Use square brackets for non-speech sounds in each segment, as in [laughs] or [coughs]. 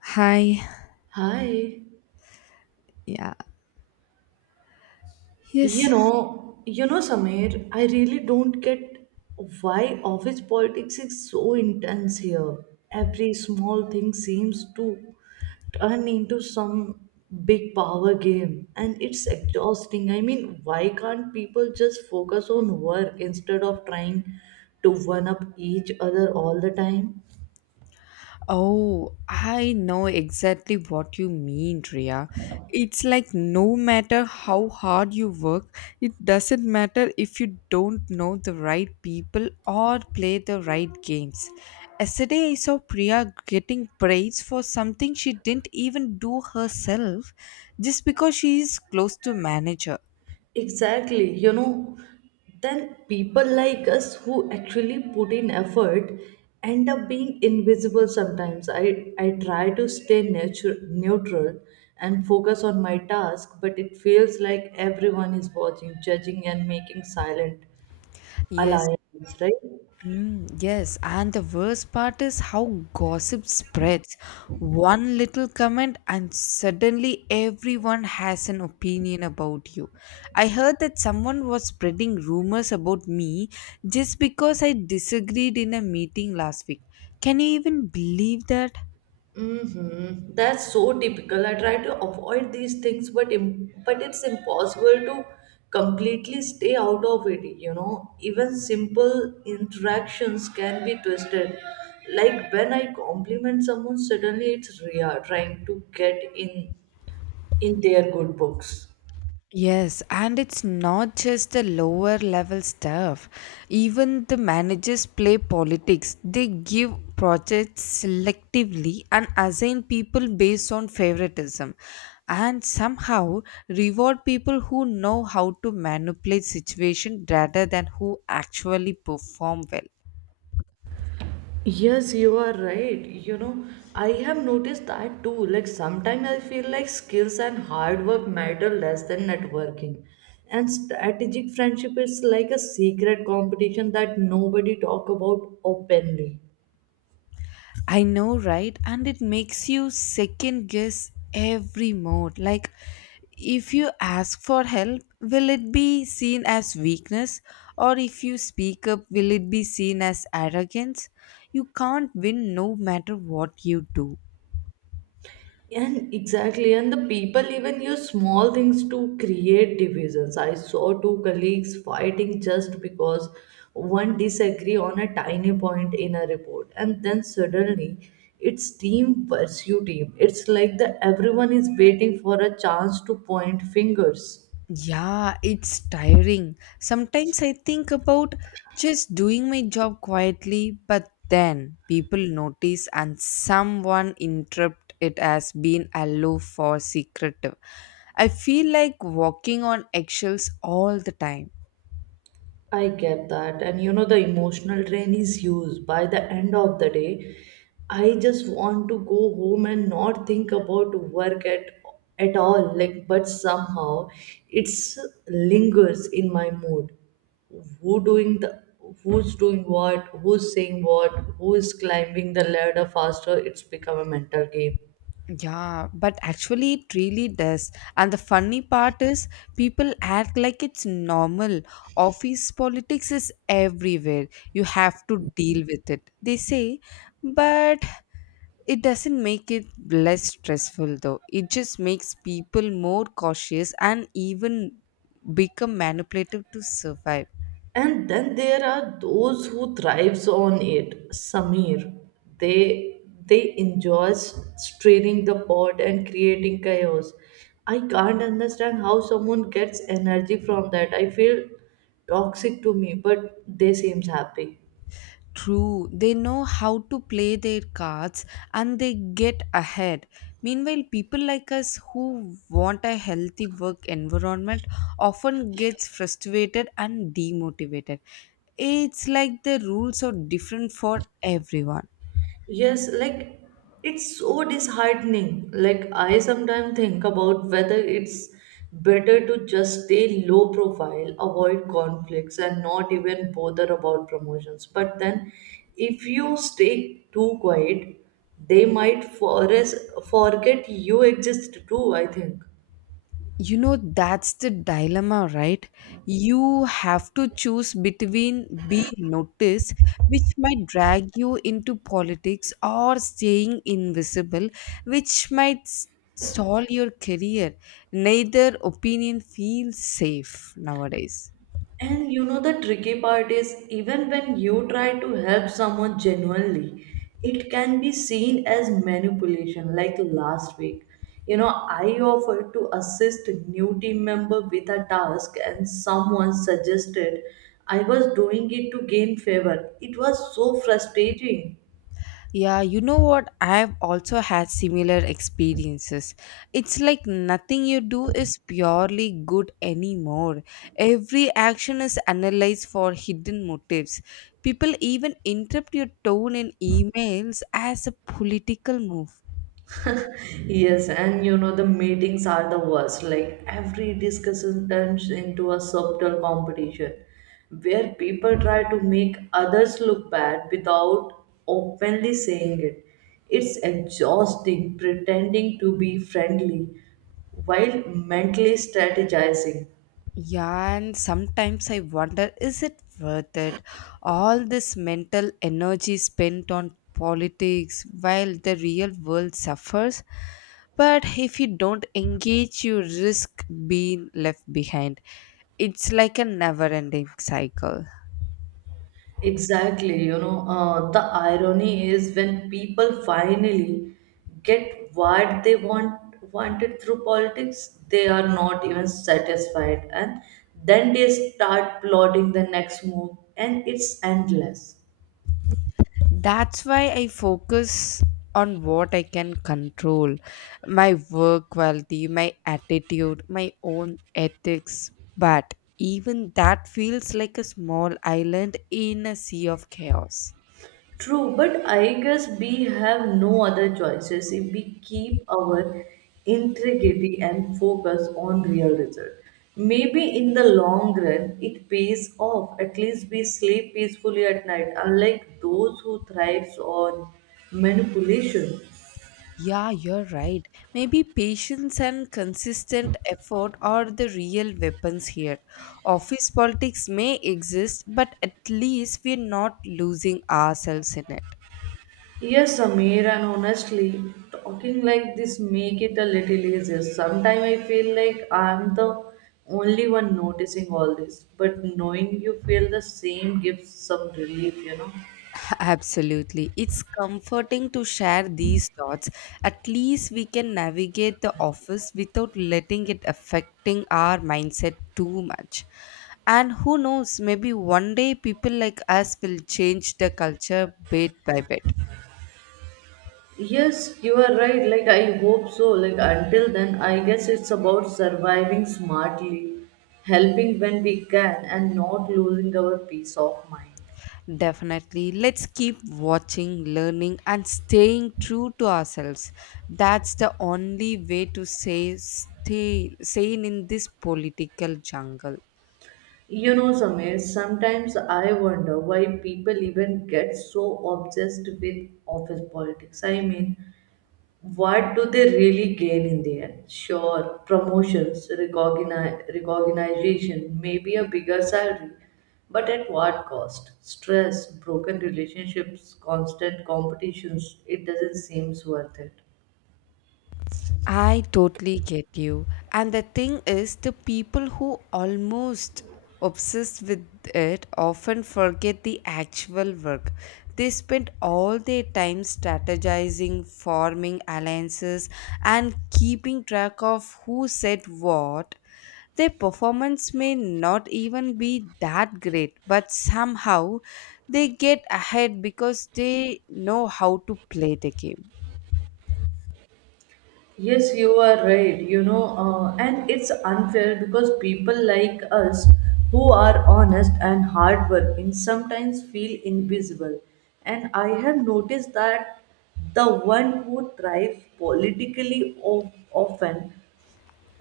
Hi. Hi. Yeah. Yes. You know, Samir, I really don't get why office politics is so intense here. Every small thing seems to turn into some big power game, and it's exhausting. I mean, why can't people just focus on work instead of trying to one up each other all the time? Oh, I know exactly what you mean, Ria. It's like no matter how hard you work, it doesn't matter if you don't know the right people or play the right games. Yesterday, I saw Priya getting praise for something she didn't even do herself just because she is close to manager. Exactly, you know, then people like us who actually put in effort end up being invisible sometimes. I try to stay neutral and focus on my task, but it feels like everyone is watching, judging, and making silent Yes, alliances, right? yes. And the worst part is how gossip spreads. One little comment, and suddenly everyone has an opinion about you. I heard that someone was spreading rumors about me just because I disagreed in a meeting last week. Can you even believe that? Mm-hmm. That's so typical. I try to avoid these things, but but it's impossible to completely stay out of it. You know, even simple interactions can be twisted. Like when I compliment someone, suddenly it's Ria trying to get in their good books. Yes, and it's not just the lower level staff. Even the managers play politics. They give projects selectively and assign people based on favoritism and somehow reward people who know how to manipulate situation rather than who actually perform well. Yes, you are right. You know, I have noticed that too. Like sometimes I feel like skills and hard work matter less than networking. And strategic friendship is like a secret competition that nobody talk about openly. I know, right? And it makes you second guess every mode. Like, if you ask for help, will it be seen as weakness? Or if you speak up, will it be seen as arrogance? You can't win no matter what you do. And exactly, and the people even use small things to create divisions. I saw two colleagues fighting just because one disagree on a tiny point in a report, and then suddenly it's team versus team. It's like the everyone is waiting for a chance to point fingers. Yeah, it's tiring. Sometimes I think about just doing my job quietly, but then people notice and someone interrupt it as being aloof or secretive. I feel like walking on eggshells all the time. I get that. And you know, the emotional drain is huge. By the end of the day, I just want to go home and not think about work at all. Like, but somehow it's lingers in my mood. Who doing the who's doing what, who's saying what, who is climbing the ladder faster, it's become a mental game. Yeah, but actually, it really does. And the funny part is, people act like it's normal. Office politics is everywhere. You have to deal with it, they say. But it doesn't make it less stressful, though. It just makes people more cautious and even become manipulative to survive. And then there are those who thrives on it, Sameer. They they enjoy straining the pot and creating chaos. I can't understand how someone gets energy from that. I feel toxic to me, but they seems happy. True, they know how to play their cards and they get ahead. Meanwhile, people like us who want a healthy work environment often gets frustrated and demotivated. It's like the rules are different for everyone. Yes, like it's so disheartening. Like I sometimes think about whether it's better to just stay low profile, avoid conflicts, and not even bother about promotions. But then, if you stay too quiet, they might forget you exist too, I think. You know, that's the dilemma, right? You have to choose between being noticed, which might drag you into politics, or staying invisible, which might stall your career. Neither opinion feels safe nowadays. And you know, the tricky part is even when you try to help someone genuinely, it can be seen as manipulation. Like last week, you know, I offered to assist new team member with a task, and someone suggested I was doing it to gain favor. It was so frustrating. Yeah, you know what? I've also had similar experiences. It's like nothing you do is purely good anymore. Every action is analyzed for hidden motives. People even interpret your tone in emails as a political move. Yes, and you know the meetings are the worst. Like every discussion turns into a subtle competition where people try to make others look bad without openly saying it. It's exhausting pretending to be friendly while mentally strategizing. Yeah, and sometimes I wonder, is it worth it? All this mental energy spent on politics while the real world suffers. But if you don't engage, you risk being left behind. It's like a never ending cycle. Exactly, you know, the irony is when people finally get what they want wanted through politics, they are not even satisfied, and then they start plotting the next move, and it's endless. That's why I focus on what I can control: my work quality, my attitude, my own ethics. But even that feels like a small island in a sea of chaos. True, but I guess we have no other choices if we keep our integrity and focus on real result. Maybe in the long run it pays off. At least we sleep peacefully at night, unlike those who thrives on manipulation. Yeah, you're right. Maybe patience and consistent effort are the real weapons here. Office politics may exist, but at least we're not losing ourselves in it. Yes, Samir, and honestly, talking like this make it a little easier. Sometimes I feel like I'm the only one noticing all this, but knowing you feel the same gives some relief, you know. [laughs] Absolutely. It's comforting to share these thoughts. At least we can navigate the office without letting it affecting our mindset too much. And who knows, maybe one day people like us will change the culture bit by bit. Yes, you are right. Like I hope so. Like until then, I guess it's about surviving smartly, helping when we can, and not losing our peace of mind. Definitely. Let's keep watching, learning, and staying true to ourselves. That's the only way to say stay sane in this political jungle. You know, Samir, sometimes I wonder why people even get so obsessed with office politics. I mean, what do they really gain in the end? Sure, promotions, recognition, maybe a bigger salary, but at what cost? Stress, broken relationships, constant competitions, it doesn't seem worth it. I totally get you. And the thing is, the people who almost obsessed with it often forget the actual work. They spend all their time strategizing, forming alliances, and keeping track of who said what. Their performance may not even be that great, but somehow they get ahead because they know how to play the game. Yes, you are right. You know, and it's unfair because people like us who are honest and hardworking sometimes feel invisible. And I have noticed that the one who thrive politically of, often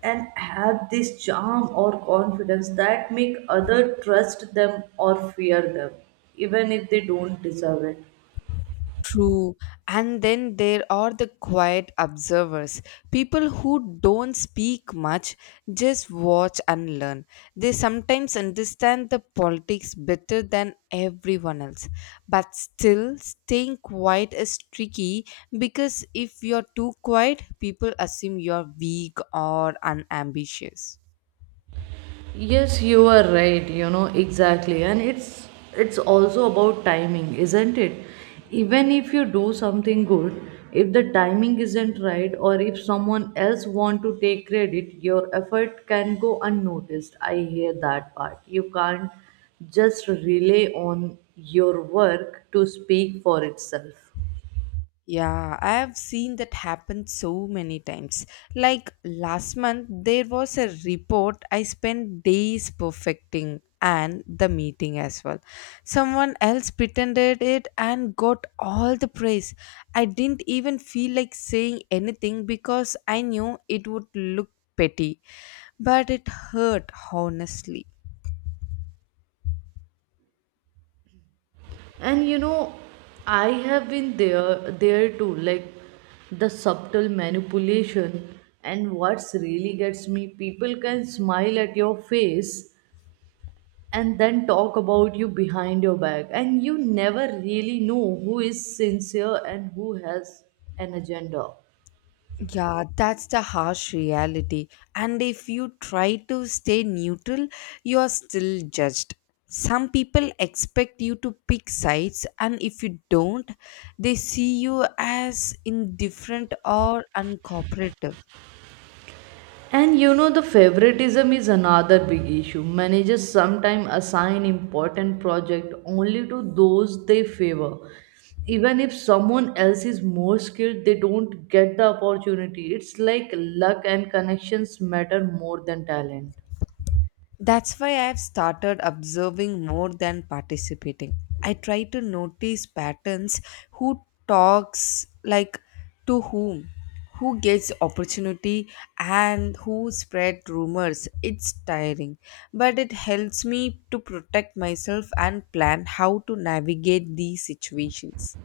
and have this charm or confidence that make other trust them or fear them, even if they don't deserve it. True. And then there are the quiet observers, people who don't speak much, just watch and learn. They sometimes understand the politics better than everyone else. But still, staying quiet is tricky because if you're too quiet, people assume you're weak or unambitious. Yes, you are right, you know, exactly. And it's also about timing, isn't it? Even if you do something good, if the timing isn't right or if someone else want to take credit, your effort can go unnoticed. I hear that part. You can't just rely on your work to speak for itself. Yeah, I have seen that happen so many times. Like last month, there was a report I spent days perfecting and the meeting as well. Someone else pretended it and got all the praise. I didn't even feel like saying anything because I knew it would look petty, but it hurt honestly. And you know, I have been there too. Like the subtle manipulation, and what's really gets me, people can smile at your face and then talk about you behind your back, and you never really know who is sincere and who has an agenda. Yeah, that's the harsh reality. And if you try to stay neutral, you are still judged. Some people expect you to pick sides, and if you don't, they see you as indifferent or uncooperative. And you know, the favoritism is another big issue. Managers sometimes assign important project only to those they favor. Even if someone else is more skilled, they don't get the opportunity. It's like luck and connections matter more than talent. That's why I've started observing more than participating. I try to notice patterns: who talks like to whom, who gets opportunity and who spread rumors. It's tiring, but it helps me to protect myself and plan how to navigate these situations.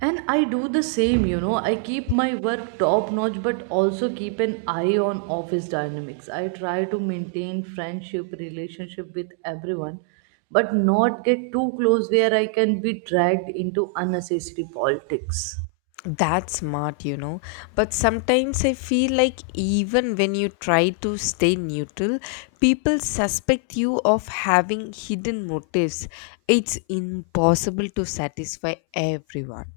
And I do the same, you know. I keep my work top notch, but also keep an eye on office dynamics. I try to maintain friendship, relationship with everyone, but not get too close where I can be dragged into unnecessary politics. That's smart, you know. But sometimes I feel like even when you try to stay neutral, people suspect you of having hidden motives. It's impossible to satisfy everyone.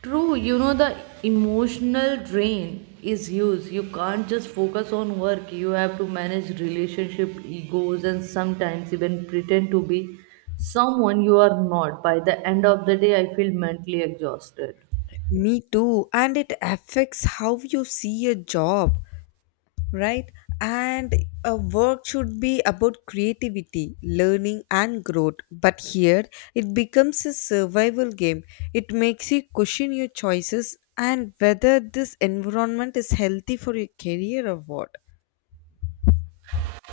True, you know, the emotional drain is huge. You can't just focus on work. You have to manage relationship, egos, and sometimes even pretend to be someone you are not. By the end of the day, I feel mentally exhausted. Me too, and it affects how you see a job, right? And a work should be about creativity, learning, and growth. But here it becomes a survival game. It makes you question your choices and whether this environment is healthy for your career or what.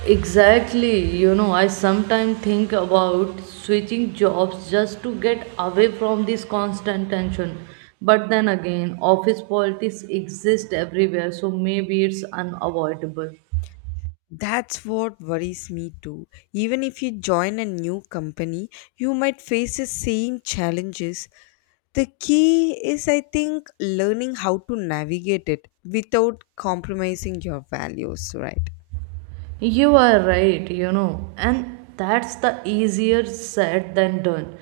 Exactly, you know, I sometimes think about switching jobs just to get away from this constant tension. But then again, office politics exist everywhere, so maybe it's unavoidable. That's what worries me too. Even if you join a new company, you might face the same challenges. The key is, I think, learning how to navigate it without compromising your values, right? You are right, you know, and that's the easier said than done.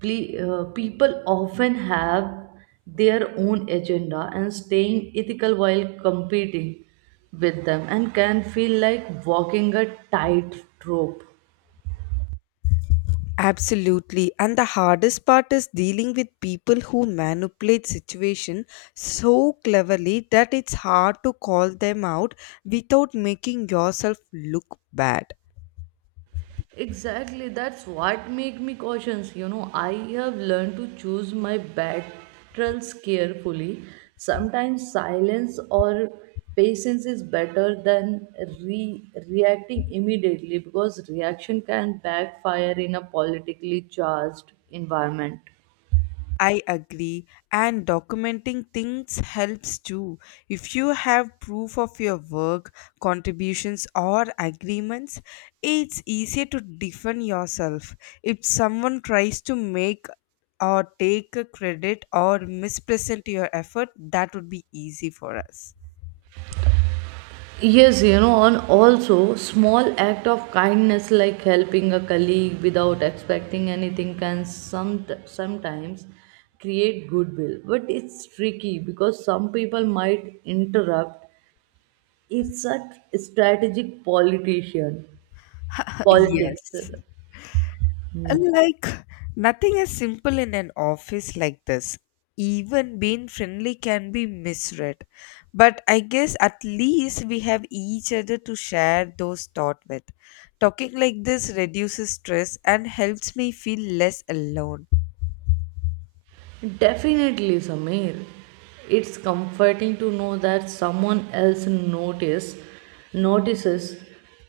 People often have their own agenda and staying ethical while competing with them and can feel like walking a tightrope. Absolutely. And the hardest part is dealing with people who manipulate situation so cleverly that it's hard to call them out without making yourself look bad. Exactly, that's what make me cautious. You know, I have learned to choose my battles carefully. Sometimes silence or patience is better than reacting immediately because reaction can backfire in a politically charged environment. I agree, and documenting things helps too. If you have proof of your work, contributions, or agreements, it's easier to defend yourself. If someone tries to make or take a credit or mispresent your effort, that would be easy for us. Yes, you know, and also small act of kindness like helping a colleague without expecting anything can sometimes create goodwill. But it's tricky because some people might interrupt. It's such strategic politician [laughs] politics. Yes. uh, Like, nothing is simple in an office like this. Even being friendly can be misread. But I guess at least we have each other to share those thoughts with. Talking like this reduces stress and helps me feel less alone. Definitely, Samir. It's comforting to know that someone else notices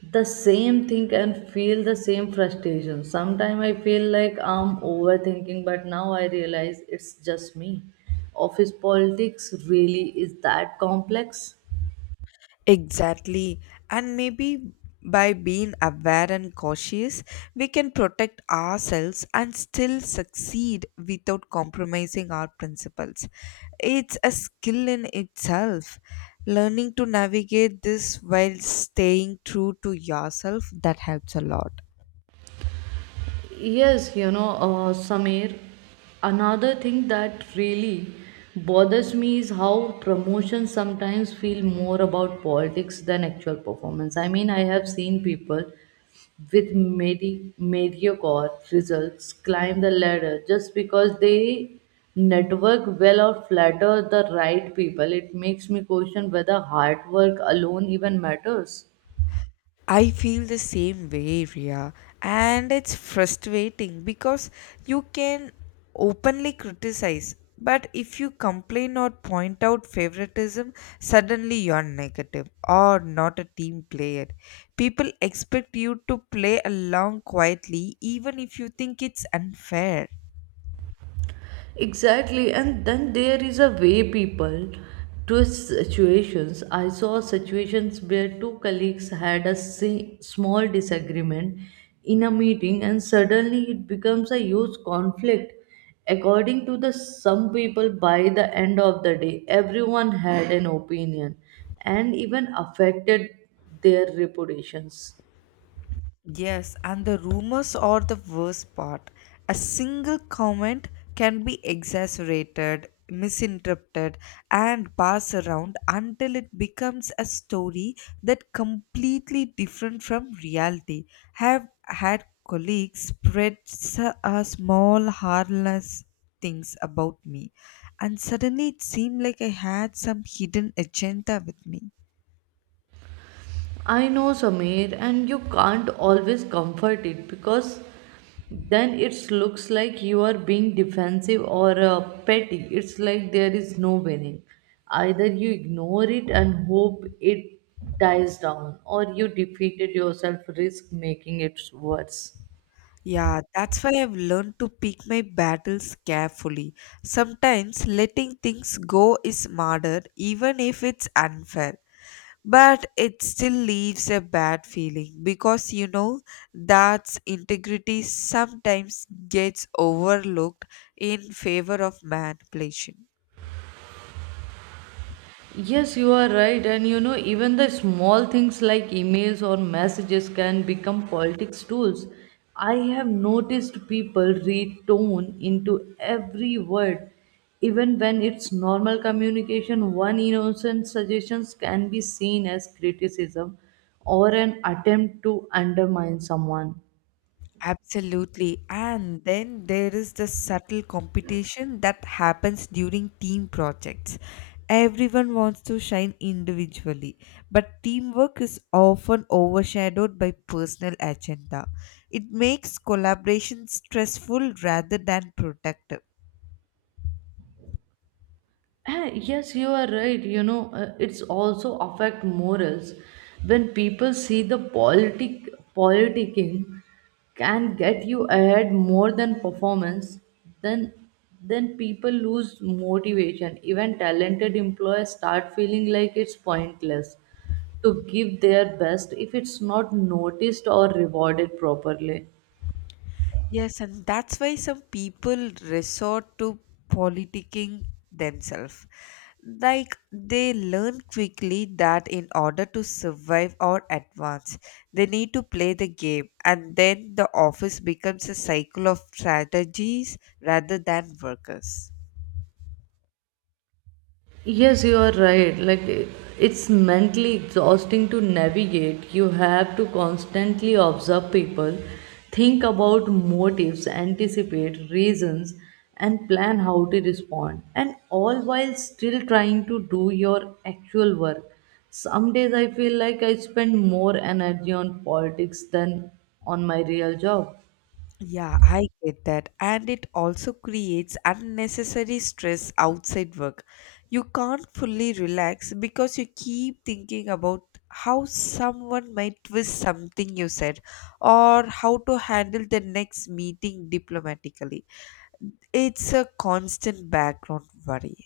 the same thing and feel the same frustration. Sometimes I feel like I'm overthinking, but now I realize it's just me. Office politics really is that complex. Exactly. And maybe by being aware and cautious, we can protect ourselves and still succeed without compromising our principles. It's a skill in itself. Learning to navigate this while staying true to yourself that helps a lot. Yes, you know, Samir, another thing that really bothers me is how promotions sometimes feel more about politics than actual performance. I mean, I have seen people with mediocre results climb the ladder just because they network well or flatter the right people. It makes me question whether hard work alone even matters. I feel the same way, Ria, and it's frustrating because you can openly criticize, but if you complain or point out favoritism, suddenly you're negative or not a team player. People expect you to play along quietly, even if you think it's unfair. Exactly, and then there is a way people twist situations. I saw situations where two colleagues had a small disagreement in a meeting, and suddenly it becomes a huge conflict. According to the some people, by the end of the day, everyone had an opinion, and even affected their reputations. Yes, and the rumors are the worst part. A single comment can be exaggerated, misinterpreted, and passed around until it becomes a story that completely different from reality. Have had colleagues spread a small harmless things about me, and suddenly it seemed like I had some hidden agenda with me. I know, Samir, and you can't always comfort it because then it looks like you are being defensive or petty. It's like there is no winning. Either you ignore it and hope it dies down, or you defeated yourself, risk making it worse. Yeah, that's why I've learned to pick my battles carefully. Sometimes letting things go is smarter, even if it's unfair. But it still leaves a bad feeling because you know that integrity sometimes gets overlooked in favor of manipulation. Yes, you are right. And you know, even the small things like emails or messages can become politics tools. I have noticed people read tone into every word. Even when it's normal communication, one innocent suggestions can be seen as criticism or an attempt to undermine someone. Absolutely. And then there is the subtle competition that happens during team projects. Everyone wants to shine individually, but teamwork is often overshadowed by personal agenda. It makes collaboration stressful rather than productive. Ah, yes, you are right. You know, it's also affect morals when people see the politicking can get you ahead more than performance. Then, then people lose motivation. Even talented employees start feeling like it's pointless to give their best if it's not noticed or rewarded properly. Yes, and that's why some people resort to politicking themselves. Like they learn quickly that in order to survive or advance, they need to play the game, and then the office becomes a cycle of strategies rather than workers. Yes, you are right. Like it's mentally exhausting to navigate. You have to constantly observe people, think about motives, anticipate reasons, and plan how to respond. And all while still trying to do your actual work. Some days I feel like I spend more energy on politics than on my real job. Yeah, I get that. And it also creates unnecessary stress outside work. You can't fully relax because you keep thinking about how someone might twist something you said or how to handle the next meeting diplomatically. It's a constant background worry.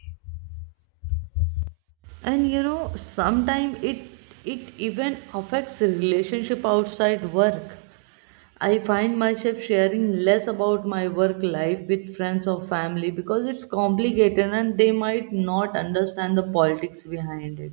And you know, sometimes it even affects relationship outside work. I find myself sharing less about my work life with friends or family because it's complicated and they might not understand the politics behind it.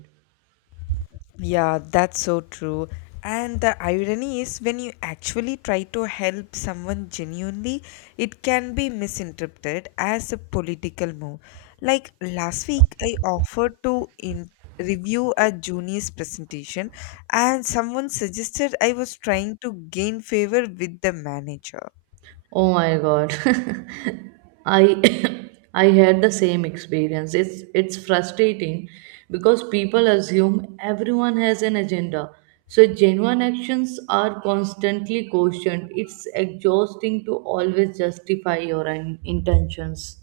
Yeah, that's so true. And the irony is, when you actually try to help someone genuinely, it can be misinterpreted as a political move. Like last week, I offered to in review a junior's presentation, and someone suggested I was trying to gain favor with the manager. Oh my God. [laughs] I [coughs] I had the same experience. It's frustrating because people assume everyone has an agenda. So genuine actions are constantly questioned. It's exhausting to always justify your intentions.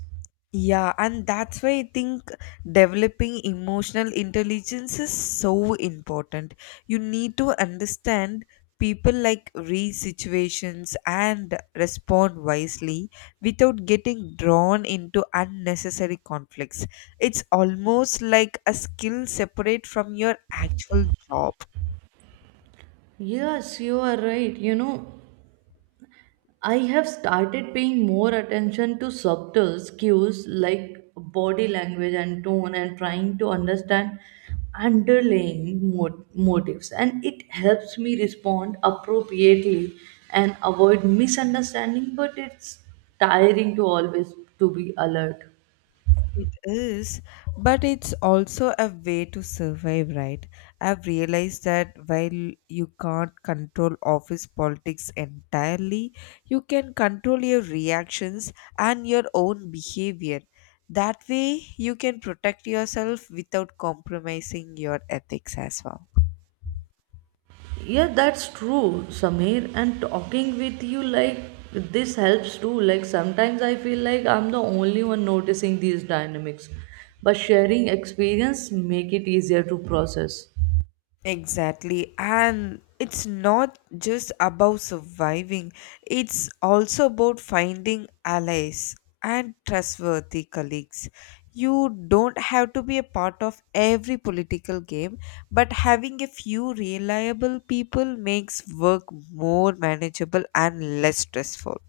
Yeah, and that's why I think developing emotional intelligence is so important. You need to understand people, like read situations and respond wisely without getting drawn into unnecessary conflicts. It's almost like a skill separate from your actual job. Yes, you are right. You know, I have started paying more attention to subtle cues like body language and tone and trying to understand underlying motives, and it helps me respond appropriately and avoid misunderstanding, but it's tiring to always to be alert. It is, but it's also a way to survive, right? I've realized that while you can't control office politics entirely, you can control your reactions and your own behavior. That way, you can protect yourself without compromising your ethics as well. Yeah, that's true, Samir. And talking with you, like, this helps too. Like, sometimes I feel like I'm the only one noticing these dynamics, but sharing experience make it easier to process. Exactly. And it's not just about surviving, it's also about finding allies and trustworthy colleagues. You don't have to be a part of every political game, but having a few reliable people makes work more manageable and less stressful.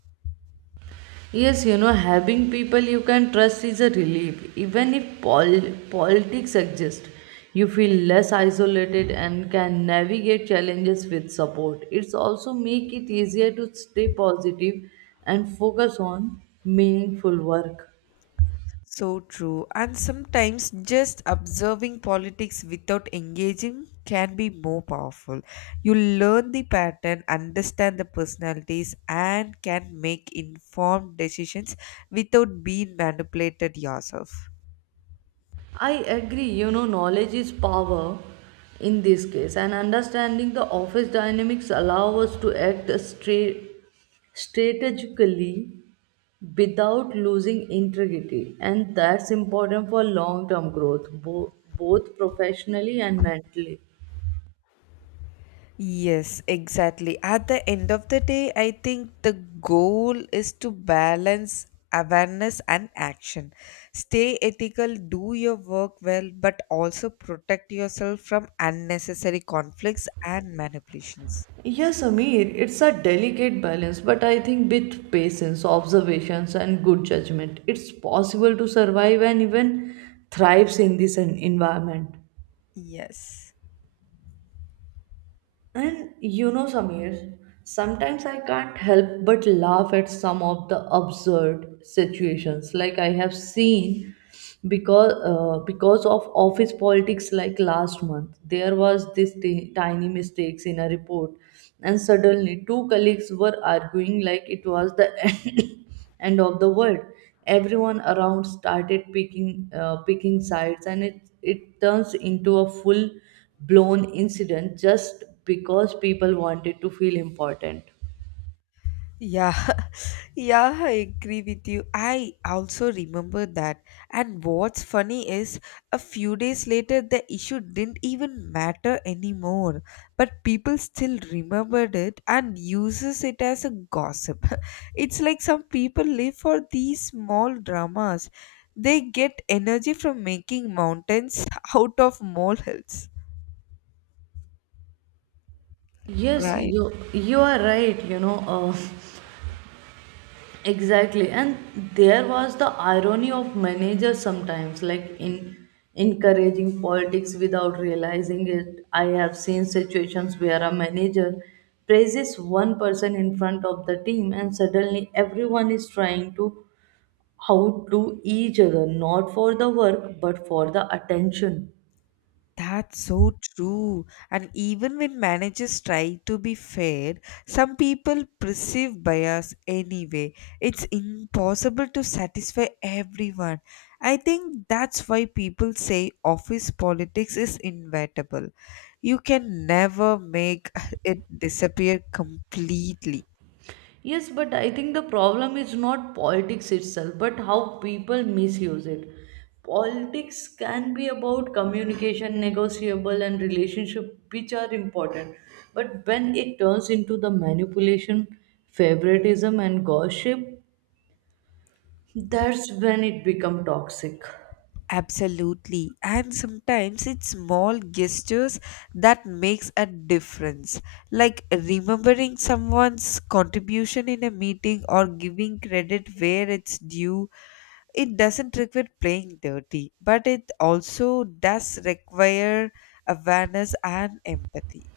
Yes, you know, having people you can trust is a relief. Even if politics exist, you feel less isolated and can navigate challenges with support. It's also make it easier to stay positive and focus on meaningful work. So true. And sometimes just observing politics without engaging can be more powerful. You learn the pattern, understand the personalities, and can make informed decisions without being manipulated yourself. I agree, you know, knowledge is power in this case, and understanding the office dynamics allow us to act strategically without losing integrity, and that's important for long term growth, both professionally and mentally. Yes, exactly. At the end of the day, I think the goal is to balance awareness and action. Stay ethical, do your work well, but also protect yourself from unnecessary conflicts and manipulations. Yes, Amir, it's a delicate balance, but I think with patience, observations, and good judgment, it's possible to survive and even thrives in this environment. Yes. And you know, Samir, sometimes I can't help but laugh at some of the absurd situations like I have seen because of office politics. Like last month there was this tiny mistakes in a report, and suddenly two colleagues were arguing like it was the [laughs] [coughs] end of the world. Everyone around started picking sides, and it turns into a full blown incident just because people wanted to feel important. Yeah, [laughs] yeah, I agree with you. I also remember that. And what's funny is, a few days later, the issue didn't even matter anymore. But people still remembered it and uses it as a gossip. [laughs] It's like some people live for these small dramas. They get energy from making mountains [laughs] out of molehills, Yes, right? you are right. You know, [laughs] exactly. And there was the irony of managers sometimes, like in encouraging politics without realizing it. I have seen situations where a manager praises one person in front of the team, and suddenly everyone is trying to outdo each other, not for the work but for the attention. That's so true. And even when managers try to be fair, some people perceive bias anyway. It's impossible to satisfy everyone. I think that's why people say office politics is inevitable. You can never make [laughs] it disappear completely. Yes, but I think the problem is not politics itself, but how people misuse it. Politics can be about communication, negotiable, and relationship, which are important. But when it turns into the manipulation, favoritism, and gossip, that's when it becomes toxic. Absolutely. And sometimes it's small gestures that makes a difference. Like remembering someone's contribution in a meeting or giving credit where it's due. It doesn't require playing dirty, but it also does require awareness and empathy.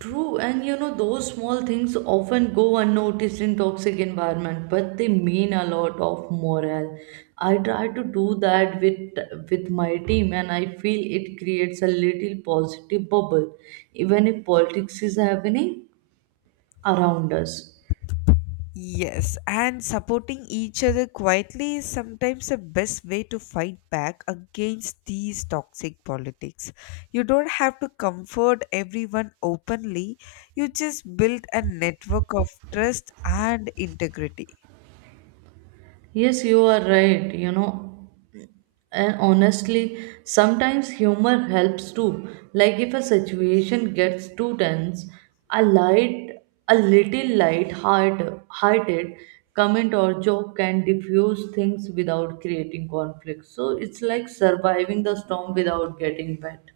True, and you know, those small things often go unnoticed in toxic environment, but they mean a lot of morale. I try to do that with my team, and I feel it creates a little positive bubble, even if politics is happening around us. Yes, and supporting each other quietly is sometimes the best way to fight back against these toxic politics. You don't have to comfort everyone openly, you just build a network of trust and integrity. Yes, you are right. You know, and honestly, sometimes humor helps too. Like if a situation gets too tense, a light, a little hearted comment or joke can diffuse things without creating conflict. So it's like surviving the storm without getting wet.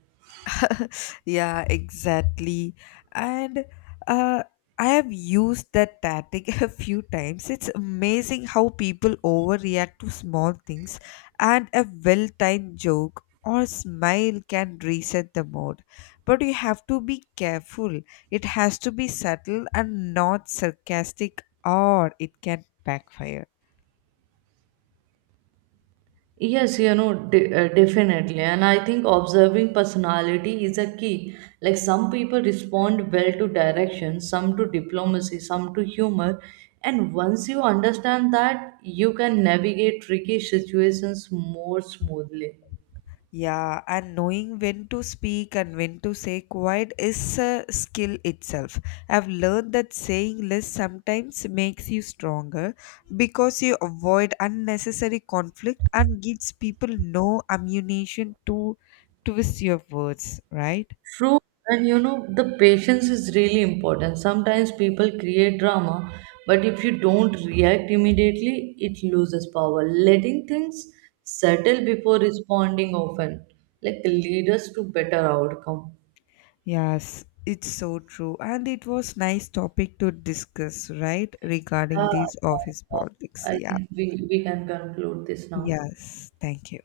[laughs] Yeah, exactly. And uh, I have used that tactic [laughs] a few times. It's amazing how people overreact to small things, and a well timed joke or smile can reset the mood. But you have to be careful, it has to be subtle and not sarcastic, or it can backfire. Yes, you know, definitely. And I think observing personality is a key. Like some people respond well to direction, some to diplomacy, some to humor. And once you understand that, you can navigate tricky situations more smoothly. Yeah, and knowing when to speak and when to say quiet is a skill itself. I've learned that saying less sometimes makes you stronger because you avoid unnecessary conflict and gives people no ammunition to twist your words, right? True, and you know, the patience is really important. Sometimes people create drama, but if you don't react immediately, it loses power. Letting things settle before responding often, like lead us to better outcome. Yes, it's so true. And it was nice topic to discuss, right? Yeah, Regarding these office politics. I Yeah. think we can conclude this now. Yes, thank you.